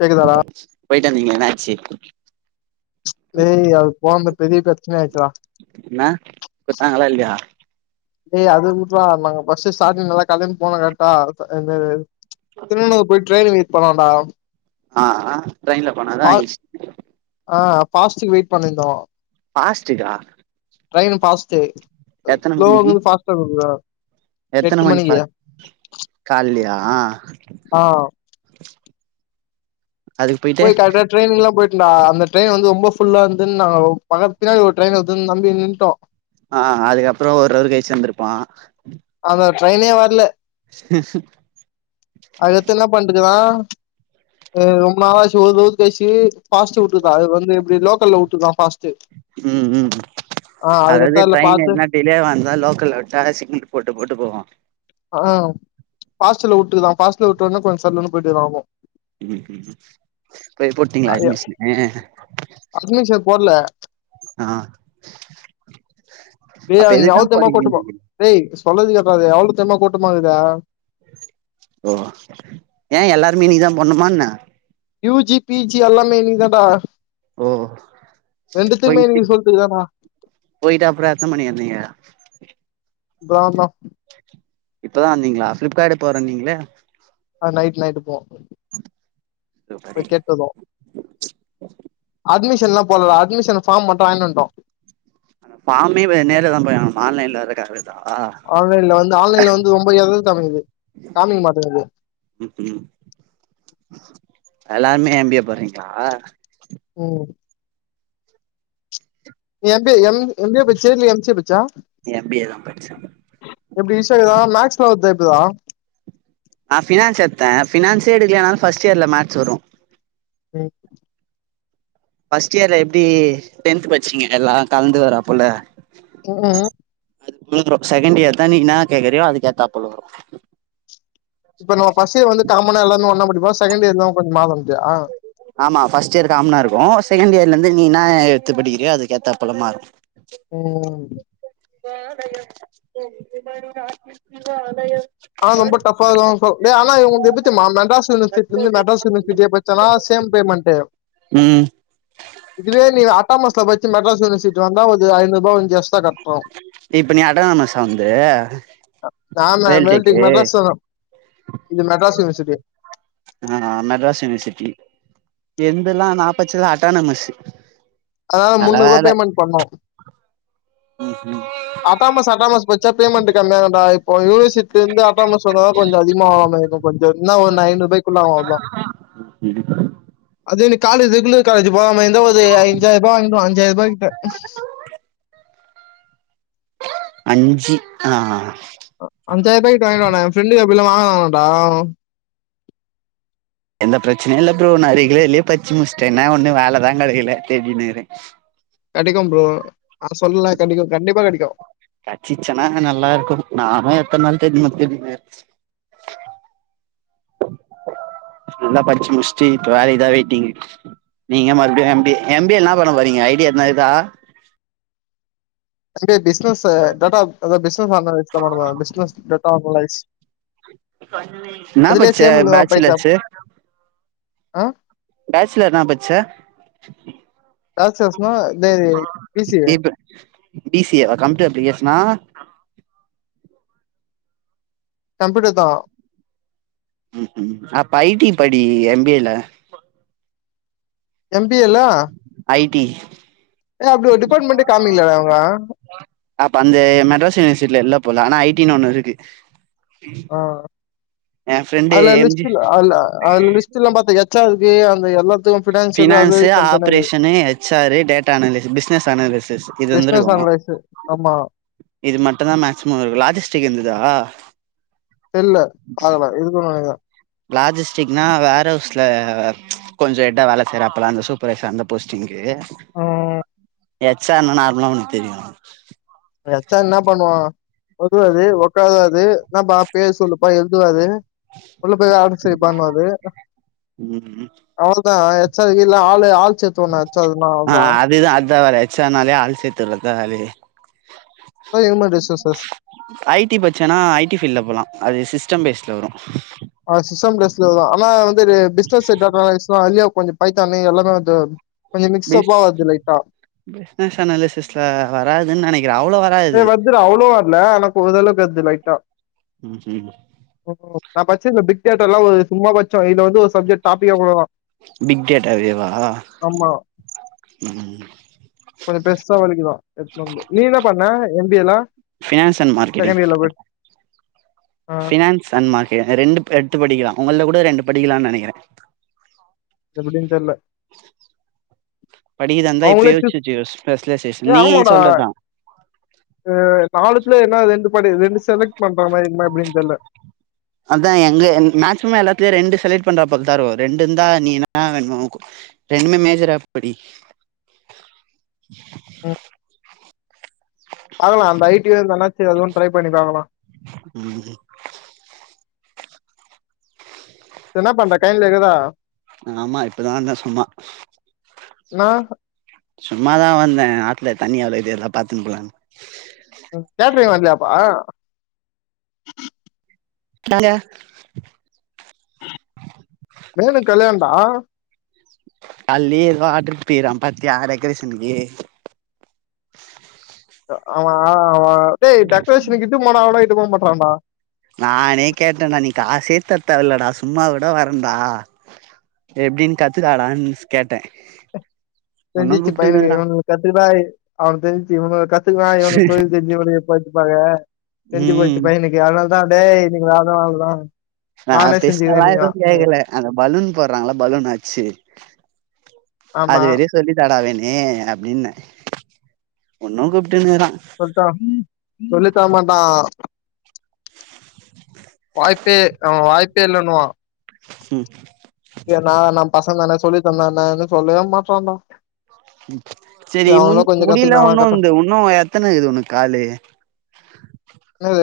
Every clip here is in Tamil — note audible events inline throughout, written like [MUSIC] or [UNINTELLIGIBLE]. கேக்குதாடா போயிட்டு வந்தீங்களே என்ன ஆச்சு டே அது போந்த பெரிய பிரச்சனை ஆயிருச்சுடா என்ன குத்தாங்கலா இல்லயா டேய் அது வுடுறா நாங்க ஃபர்ஸ்ட் ஸ்டாட்டிங் நல்லா கல்யாணு போனு கரெக்ட்டா இந்த இது திருநகர் போய் டிரெயின்ல வெய்ட் பண்ணோன்டா ஆ ட்ரெயின்ல போனாதா ஈசி பாஸ்டிக்கு வெயிட் பண்ணிந்தோ பாஸ்டுக்கா ட்ரெயின்னு பாஸ்ட் ஸ்லோவா வந்து பாஸ்ட்டா போகுதா எட்டு எத்தன மணி பா மணிக்கு கால்லியா ஆ அதுக்கு போயிட்டு போய் கரெக்ட்டா ட்ரெயினுக்கெல்லா போயிட்டு டா அந்த ட்ரெயின் வந்து ரொம்போ ஃபுல்லா இந்து நா பக்கத் பின்னாடி ஒரு ட்ரெய்ன் வருதுனு நம்பி நின்டோ ஆ அதுக்கப்பறோ ஒரு ஹவர் கயிச்சு வந்திருப்பா அந்த ட்ரெய்னே வர்ல இதுவா ரொம்ப நாளாச்சு ஒரு [UNINTELLIGIBLE] பேசி ஃபாஸ்ட் விட்டுருக்கான் அது வந்து எப்டி லோக்கல்ல விட்டுருக்கான் ஃபாஸ் ம் ம் அதாவது அதுக்கடுத்து அதுல ட்ரெயின் பாத்து என்ன டிலே வந்தா லோக்கல்ல விட்டா சிக்னல் போட்டு போட்டு போவான் பாஸ்ட்ல வுட்டுக்தா பாஸ்ட்ல விட்டொன்ன கொஞ்சோ சல்லுனு போயிட்டு வாருவாங்கோ ம் ம் போய் போட்டீங்ளா ஆகு அட்மிஷனு அட்மிஷன் போடல ஆ டேய் அப்ப அங்க எதுக்குதா எவ்ளோ தெரிமா போனீங்க போட்டிருப்பான் நீங்க டேய் சொல்றத கேளுடா எவ்ளோ தெரிமா போட்டிருந்தாங்க இத ஓ ஏன் எல்லாருமே இன்னைக்குதா போணுமா என்ன யூ ஜி, பி ஜி எல்லாமே இன்னைக்குதான்டா ஓ ரெண்டத்துமே போயிட்டு இன்னைக்கு சொல்ட்டு இதானா போயிட்டு அப்றோ எத்தன மணிக்கு வந்தீங்க இப்பதா வந்தோ இப்பதா வந்தீங்ளா ஃபிளிப்கார்டு போறனீங்களே அது நைட் நைட்டு போவோ போய் சூப்பரு கேட்டு வந்தோ அது சென்னா போடல அட்மிஷன் ஃபார்ம் மட்டு வாங்கிட்டு வந்ட்டோ அந்த ஃபாமே வ நேர்லதா போய்வாங்கனுமா ஆன்லைன் ல வாங்கறக்கு ஆகாது ஆன்லைன்ல வந்து ஆன்லைன்ல வந்து ரொம்ப எரர் காமிக்குது காமிக்மாட்டிகது [INAUDIBLE] ம் ம் எல்லாருமே எம் பி ஏ போட்றீங்ளா உம் M B A M M B A பச்சியா இல்ல எம் சி ஏ பச்சியா ஏம் பி ஏ தா படிச்ச எப்டி ஈசியாகுதா மேக்ஸ் [UNINTELLIGIBLE] இகுதா நா பினான்ஸ் எத்த பினான்ஸே எடுக்லினாலு ஃபஸ்ட்டியர்ல மேக்ஸ் வரு ம் ஃபஸ்டியர்ல எப்டி டென்த் பச்சீங்க எல்லா கலந்து வராபொல ம்கும் [UNINTELLIGIBLE] செகண்டியர்தா நீ இன்னா கேக்கிறியோ அதுக்கேத்தாப்போல வரு இப்ப நம்ம ஃபஸ்ட்டியர் வந்து காமனா எல்லாருமே ஒன்னா படிப்போ செகண்ட்டியர்‌தா கொஞ்ச மாவஞ்சி ஆ ஆமா ஃபர்ஸ்டியர் காம்னா இருக்கு செகண்டியர்லந்து நீ இன்னா எட்த்து படிக்கிறியோ அதுக்கு ஏத்தாப் போல மாறு ம் வாழையம் கொங்கு மணி நாட்டுக்கு வாழையம் ஆனா ரொம்ப டஃப்பா [UNINTELLIGIBLE] டேய் ஆனா இவுங்து எப்டி தெம்மா மெட்ராஸ் யுனிவர்சிட்டிலந்து மெட்ராஸ் யுனிவர்சிட்டி பச்சனா சே ஏம் பேமண்டு உம் இதுவே நீ அட்டாமஸ்ல பச்சு மெட்ராஸ் யுனிவர்சிட்டி வந்தா ஒது ஐநூதுபா வந்து எஸ்டா கட் இப்ப நீ அட்டானமசா வந்து வேல்டெக் இது மெட்ராஸ்லதா இது மெட்ராஸ் யூனிவர்சிட்டி ஆ மெட்ராஸ் யுனிவர்சிட்டி‌ என்தலா நா பச்சதுலா அட்டானமஸ்சு அதனால முன்னூருவா பேமண்ட் பண்ணு ம் அட்டாமஸ் அட்டாமஸ் பச்சா பேமண்ட்டு கம்மியாகுன்டா இப்ப யுனிவஸ் சித்திந்து அட்டாமஸ் வந்தாதா கொஞ்ச அதிகமாவாம இக்கு கொஞ்ச என்னா ஒரு நயன்ருபாய்க்குள்ள ஆகு அவுள்தா [UNINTELLIGIBLE] காலேஜ் ரெகுலர் காலேஜூ போவாம இந்தா ஒது அஞ்சாயிர்பா வாய்ங்லா அஞ்சாயிர்பா கிட்ட [INAUDIBLE] அஞ்சி ஆ அ அஞ்சாயிரபாய் கிட்ட வாங்கிடுவானா ஏ ஃப்ரெண்டுக்கு அப்டிதா வாங்கலாமான்டா எந்த பிரச்சனையு இல்ல ப்ரோ நா ரெகுலர்லியே பச்சு முஸ்ட என்னா ஒன்னு வேலதா கெடைக்கல தேடினுகிற கெடைக்கு ப்ரோ நான் சொல்லல கிடைக்கும் கண்டிப்பா கிடைக்கும் கெச்சிச்சுனா நல்லாருக்கு நானு எத்தன் நாள் தெரிமா தேடி நெர்ப்ஸ் நல்லா படிச்சு முடிஸ்ட்டு இப்ப வேலைக்குதா வெயிட்டிங்கு நீங்க மறுபடியு எம் பி ஏ எம் மி ஏ ல இன்னா பன்ன போறீங்க ஐடியா எதனாகுதா [INAUDIBLE] பே பிஸ்னஸ்சு டேட்டாப் எதா பிஸ்னஸ்சு அந்த [UNINTELLIGIBLE] டேட்டா அனலைஸ் இன்னா அதுலயே பச்ச பேச்சுலர்ஸ்சு அ பேச்சுல இன்னா பச்ச பேச்சுலர்ஸ்னா இதே பிசி இப்ப பி சி ஏ வா கம்பியூட்டர் அப்ளிகேஷனா கம்ப்பியூட்டர் தா ம் ம் அப்ப ஐ டி படி எம் பி ஏ ல எம் பி ஏ ல ஐ டி காமிக்கலடா அவங்க அப்ப அந்த மெட்ராஸ் யூனிவர்சிட்டில எல்லாப் போல ஆனா ஐ டி னு ஒன்னுருக்கு ஆ ஃப்ரெண்டு அதுல எம் ஜி லிஸ்டில்ல அதுலா அதுல லிஷ்டில்லா பாத்த எச்ஆர் ஏ அந்த எல்லாத்துக்கு finance operation HR data analysis business analysis இது வந்துருக்கு கு ஆமா இது மட்டுந்தா மேக்சிமம் வரும் லாஜஸ்டிக் இருந்துதா இல்ல பாக்கலா இருக்குன் நினைக்ற லாஜஸ்டிக்னா வேர் ஹவுஸ்ல கொஞ்ச எட்டா வேல செய்றாப்ல அந்த சூப்பர்ரைசர் அந்த போஸ்டிங்கு ம் எச்னார்னா நார்மலா உனக்கு தெரியும் எச்சானா என்ன பண்ணுவா உதுவாது உக்காராது என்ன பா பேர் சொல்லுப்பா எழுதுவாரு உள்ள போய் ஆம் சரிப்பானுவாரு ம் அவு தா எச்சா இல்ல ஆளு ஆள் சேத்து ஒண்ண எச்சாதுன அவுள்தா எச் ஆர் நாளே ஆல் சேத்துரத வேலையே ஹியூமன் ரிசோர்சஸ் ஐடி பச்சன்னா ஐடி பீல்ல போலா அது சிஸ்டம் பேஸ்ல வரும் சிஸ்டம் பேஸ்ல வரும் ஆனா வந்து இரு பிஸ்னஷ் செக்டர் சொ அதுலயே கொஞ்ச பைத்தானி எல்லாமே வந்து கொஞ்ச பிஸ் மிக்ஸ்அப்பா வருது லைட்டா பிஸ்னஷ் அனாலிசிஸ்ல வராதுன் நினைக்ற ஏ வருதுரா அவ்ளோ வரல எனக்கு ஒரளவுக்கு லைட்டா ம் ம் ம்கு நா பச்சல பிக் தியேட்டர்ல ஒரு சும்மா கொஞ்ச சொ இது வந்து ஒரு சப்ஜக்ட் டாப்பிக் அவ்ளோதா பிக் டேட்டாவேவா ஆமா ம் கொஞ்ச பெர்சா வலிக்குதா எத்னு வந்து நீ என்ன பண்ண எம்பிஏல பினான்ஸ் அன் மார்கெட்டிங் ஆ பினான்ஸ் அன் மார்க்கெ ரெண்டு எட்த்து படிக்கரா உங்கள்ல கூட ரெண்டு படிக்கலானு நினைக்கிற எப்டின் தெர்ல படிக்கராதா இருந்த இப்போ அவங்களே யோச்சு சூஸ் வச்சுகோ ஸ்பல்லசேஷன் ஏ நீ ஆமாடா சொல்றத்தா நாலுத்ல என்னா ரெண்டு படி ரெண்டு செலக் அதா எங்க ஏ மேக்சிமம் எல்லாத்லியு ரெண்டு செலக்ட் பண்றப்பல தரு ரெண்டு இந்தா நீ என்னா வேண்மோ கு ரெண்டுமே மேஜராப்படி [INAUDIBLE] உம் பாக்கலா அந்த ஐடி அந்தன்னாச்சு அதுவு ட்ரை பண்ணி பாக்கலா [INAUDIBLE] என்ன பண்ற கையலக்குதா ஆமா இப்பதா இந்த சும்மா என்னா சும்மாதா வந்த ஆத்ல தண்ணி எவ்ளோக்குது அதுலா பாத்துன் போலானு ம் கேட்ரிங் வல்லியாப்பா [UNINTELLIGIBLE] வேனுக் கல்யாண்டா காலயே வாட்ரு பீரான்பாத்தியா டெக்கரேஷன்க்கு ஹ்ம் ஆமா அவ டேய் டெக்ரேஷனுக்குட்டு போனா அவன இட்டு போமாட்றான்டா நானே கேட்டன்டா நீ காசே தர்தேவல்லடா சும்மாகூட வரண்டா எப்டின் கத்துதாடான் கேட்ட தெரிஞ்சுச்சு பையனுக்கு இவனு கத்துக்கதாய் அவனு தெரிஞ்ச்சு இவனு கத்துக்குவா இவனு தொழில் செஞ்சு முடியு போச்சுப்பாங்க செஞ்சு ம் போச்சுப்பாய்ங்க இன்னைக்கு அனாலதா டேய் நீங்க அத ஆகலா நா பெசாலா எதும் கேக்கல அந்த பலூன் போறாங்கள பலூன் அச்சு அது ஆமா வெறிய சொல்லி தாடா வேனி அப்டின்ன ஒன்னும் கூப்ப சொல்ட்டா சொல்லித் தரமாட்டா வாய்ப்பே அவே வாய்ப்பே இல்லனுவா ஹும் எ நா நம் பசங்னா சொல்லி தந்தா என்ன இத்லா சொல்லவே மாட்றா டா சேரி முன் முடில கத்துக்குனா உன்னு கட்டு இந்த உன்னு எத்தன இக்குது உன்க்கு காலு [INAUDIBLE]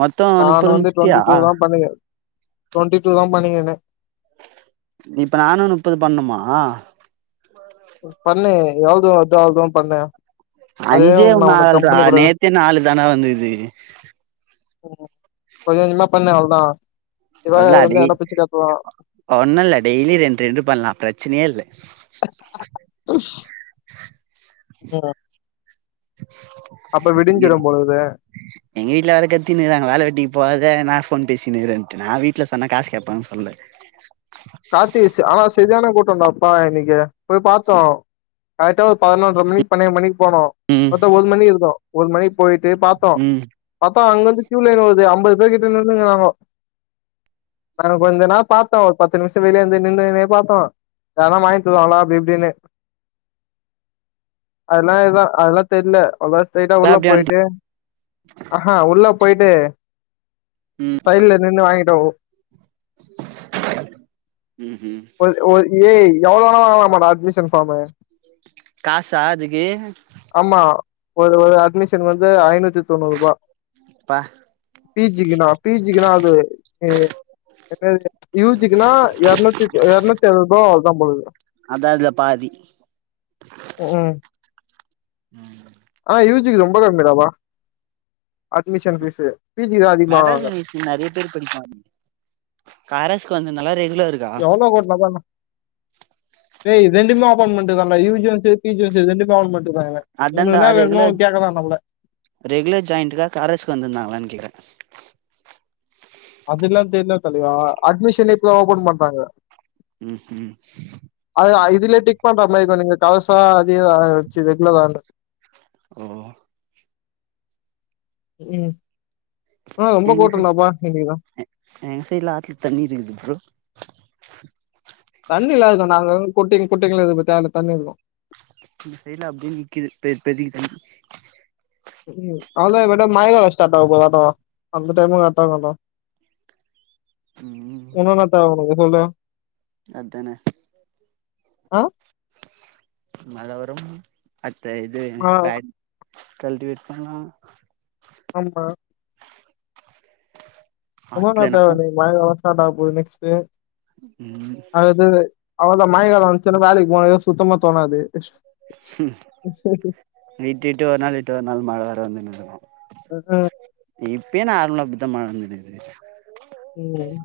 மொத்தோ நான் நுப்பது வந்து முட்ச்சிட்டியா டொண்டி டூ தா பண்ணிகே டொண்டி டூ தா பண்ணிக்கர்னே இப்ப நானு நுப்பது பண்ணுமா பண்ணு எவள் தூ வத்தோ அவ்ளோ தூவ பண்ணு அதே அஞ்சேவ் நா உனக்கு நாள்ரா கம்பெனி கூட நேத்தே நாலு தா‌ன்டா வந்துகுது ம் கொஞ்சோஞ்சமா பண்ணு அவுள்தா அல்லா டெய் ஒன்னுல்ல டெய்லி ரெண்ரெண்டு பண்லா ப்ரச்சினே இல்ல [INAUDIBLE] உம் இங்கே போலக்குது எங் வீட்ல வேற கத்தினுருகுகாங்க வேல வெட்டிவ் போவ்தே என்னா ஃபோன் பேசினுக்றனு நா வீட்ல சொன்னா காசு கேப்பாங்கன் சொல்ல காத்தேஷு ஆனா செரியான கூட்டன்டா பா இன்னிக்கு போய் பாத்தோ அய்ட்டோ ஒர் பத்னொன்ற மணிக் பன்னெய் மணி போனோ ம் பாத்தா ஒரு மணி இருக்கு ஒரு மணிக்கு போயிட்டு பாத்தோ ம் பாத் அப்ப அங்கந்து கீயூ லைன் வகுது ஐம்பது பேர் கிட்ட நின்னுகுறாங்கோ நா கொஞ்ச நா பாத்தோ பத்து நிமிஷ வெளிய வந்து நின்னுகுனே பாத்தோ யார்னா வாய்ன்ட்டுதாங்ளா அப்டி இப்டினு அதுலா ஏதோ அதுலா தெர்ல [UNINTELLIGIBLE] சைடா எல்லா உள்ள அப்டி போய்ட்டு வந்ட்டா அ ஹா உள்ள போய்ட்டு ம் சைட்ல நின்னு வாங்கிடோ ம் ஹு எவளோ வணா வாங்கலாமாடா அட்மிஷன் ஃபாமு காசா அதுக்கு ஆமா ஒரு ஒரு அட்மிஷன் வந்து ஐநூத்தி தொண்ணூறுபா பா பீஜிக்குனா பீஜிசுக்குனா அது ஏ எப்யாது யூஜிக்குனா எர்நூத்தி எர்நூத்தி எழுவத்பா அவ்ளோதா போலக்குது அதா இதுல பாதி ம் ம் யூஜிக்கு ரொம்ப கம்மிடாப்பா அட்மிஷன் ஃபீஸு பி ஜிக்கு தா அதிகமா மெட்ராஸ் வாங்குறாங்க யூனிவஸ்டி நற்ய பேரு படிப்பாய்ங் கரஸ்க்கு வந்து நல்ல ரே எவ்ளோ கட்னுதான டே ரெண்டுமே ஒப்பான்டுதான்டா யூஜியு சேர் பீஜியு சேர் ரெண்டுமே ஆகுமெண்ட் அதா‌ன்டா ரெகுல நம்மள ரெகுலர் ஜாயிண்டுக்கா கரஸ்க்கு வந்திந்தாங்களான் கேக்குற அதுல்லா தெர்ல தலைவா அட்மிஷனே இப்ப தா ஓபன் பண்றாங்க ம் ஹு அது இதுல டிக் பண்ற மாயி கொஞ்ச இ ங்க டவசா அதியதாயவெச்சு தெட்லதால ஒ ம் ஆ ரொம்ப எங்க சை கூட்டம்டாப்பா இன்னைக்கு எங்க சைட்ல ஆத்துல தண்ணீ இருக்குது ப்ரோ தண்ணீ இல்லாதக்கு நாங்க குட்டிங் குட்டிங்ல இது ப தேன தண்ணிருக்கு இந்து சைட்ல அப்டியே நிக்கிது பேத் பெதிக்கி [UNINTELLIGIBLE] அவ்ளோதா இத் மேட்டா [UNINTELLIGIBLE] வஷ்டான்டா யுபதாட்டொ அந்த டைமு கர்ட்டாக்குன்டா உன்னு நா தேவவொனு சொல்லு அத்தான அ மழ வரும் அத்த இது ஆ, பேட் கல்டிவேட் பண்லா ஆமா உமா ஆத்துல நம்ம மேம் [UNINTELLIGIBLE] நெக்ஸ்ட்டு ம் அவங்க மைகள் வச்சினு வேலைக்கு போ சுத்தமா தோனாது ம் இருட்டு இருட்டு ஒரு நாள் இட்டு ஒரு நாள் மழ வேற வந்துங்கின்னுருக்கு அப்புற [UNINTELLIGIBLE] இப்பயே நான் [UNINTELLIGIBLE] மழ வந்துன்னுருக்குது ம்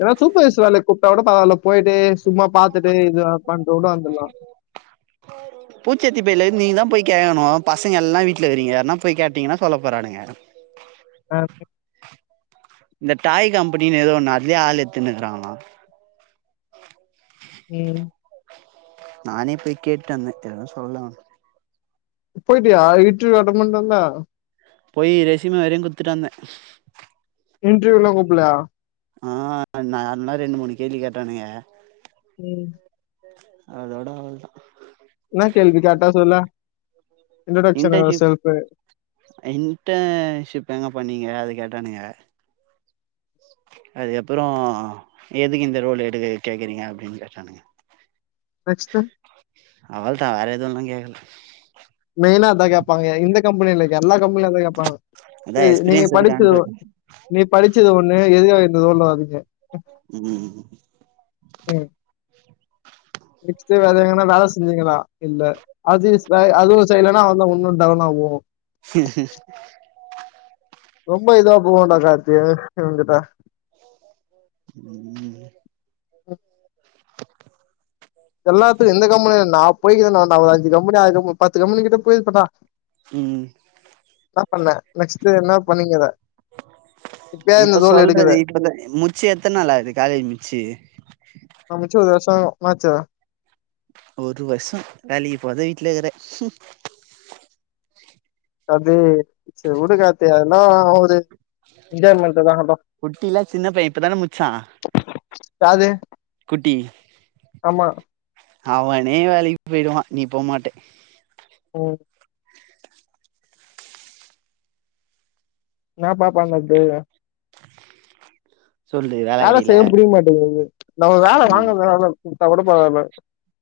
எதாவது சூப்பர்வைசர் வேலை கூப்ட்டா கூட பரவால்ல போயிட்டு சும்மா பார்த்துட்டு இது [UNINTELLIGIBLE] வந்தர்லா ச்சத்திப்பையல நீ தான் போய் கேக்கணும் பசங்க எல்லா வீட்டுல இருக்கிறீங்க எங்கனா போய் கேட்டீங்கன்னா சொல்ல போறானுங்க அ, இந்த டாய் கம்பெனின்னு ஏதோ ஒண்ணு அத்லயும் ஆள் எத்துன்னுக்கிறாங்களா ம் நானே போய் கேட்டு வந்தே எதுவும் சொல்லல அவனுக போயிட்டியா இன்டர்வியூ வா அட்டன் பண்டு வந்த போய் ரெசிம வரையும் குடுத்துட்டு வந்தே இன்ண்டர்வியூல கூப்லயா ஆஹ் ந அது மாரி ரெண்டு மூணு கேள்வி கேட்டானுங்க ம் அதோட அவ்ளோதா ன்ன கேள்வி கேட்டா சொல்லே இன்டர்ன்ஷிப் இன்டன்ஷிப் எங்க பண்ணீங்க அது கேட் பண்ணிக அதுக்கப்புறம் எதுக்கு இந்த ரோல் எடு கேக்குறீங்க அப்படின்னு கேட்டானுங்க நெக்ஸ்ட்டு? அவள்தா வேற எதுவும்ல கேக்கல மெயினா அதான் கேப்பாங்க இந்த கம்பெனில எல்லா கம்பெனில அதா கேட்பாங்க அதா சரி நீங்க எக்ஸ்பீரியன்ஸ் படிச்சது இருக்கான்றது நீ படிச்சது ஒண்ணு எது [UNINTELLIGIBLE] அதுக்கே ம் நெக்ஸட் வேற எங்கன்னா வேலை செஞ்சுங்களா இல்ல அது அது ஒரு சைடுலனா அவான் ஒன்னும் டவுன் ஆகும் ஹி ஹி ரொம்ப இதா போகுண்டா கார்த்தி இவன் கிட்ட ம் எல்லாத்துக்கு எந்த கம்பெனி நான் போய நா அஞ்சு கம்பெனிஆறு கம்ப பத்து கம்பெனி கிட்ட போய்ருடும் பண்ணா ம் ம் என்ன பண்ண நெக்ஸ்ட்டு என்ன பண்ணீங்கத இப்பயே இந்த இப்ப தோல் எடுக்குது சொல்றது இப்பதான் முச்சு எத்தனை நாள் ஆகுது காலேஜ் முச்சு மிச்சத வர்ஷம் எக அஆனச்சுதா ஒரு வருஷ வேலக்கு போகத வீட்லயே இருக்கறே சூப் அது செரி கார்த்தி சரி விடு காத்தி அதெல்லா ஆவது குட்டிலாயீல்லி பையன் இப்பதானே முச்சான் யாது குட்டி ஆமா அவனே வேலைக்கு போயிடுவா நீ போ மாட்டே ம் என்னப்பா பண்னது சொல்லு வேல வேலை கெடைக்கல செய்ய முடிய மாட்டேங்கது நம்ம வேலை ம் வாங்க வேல குடுத்தா கூட பரவால்ல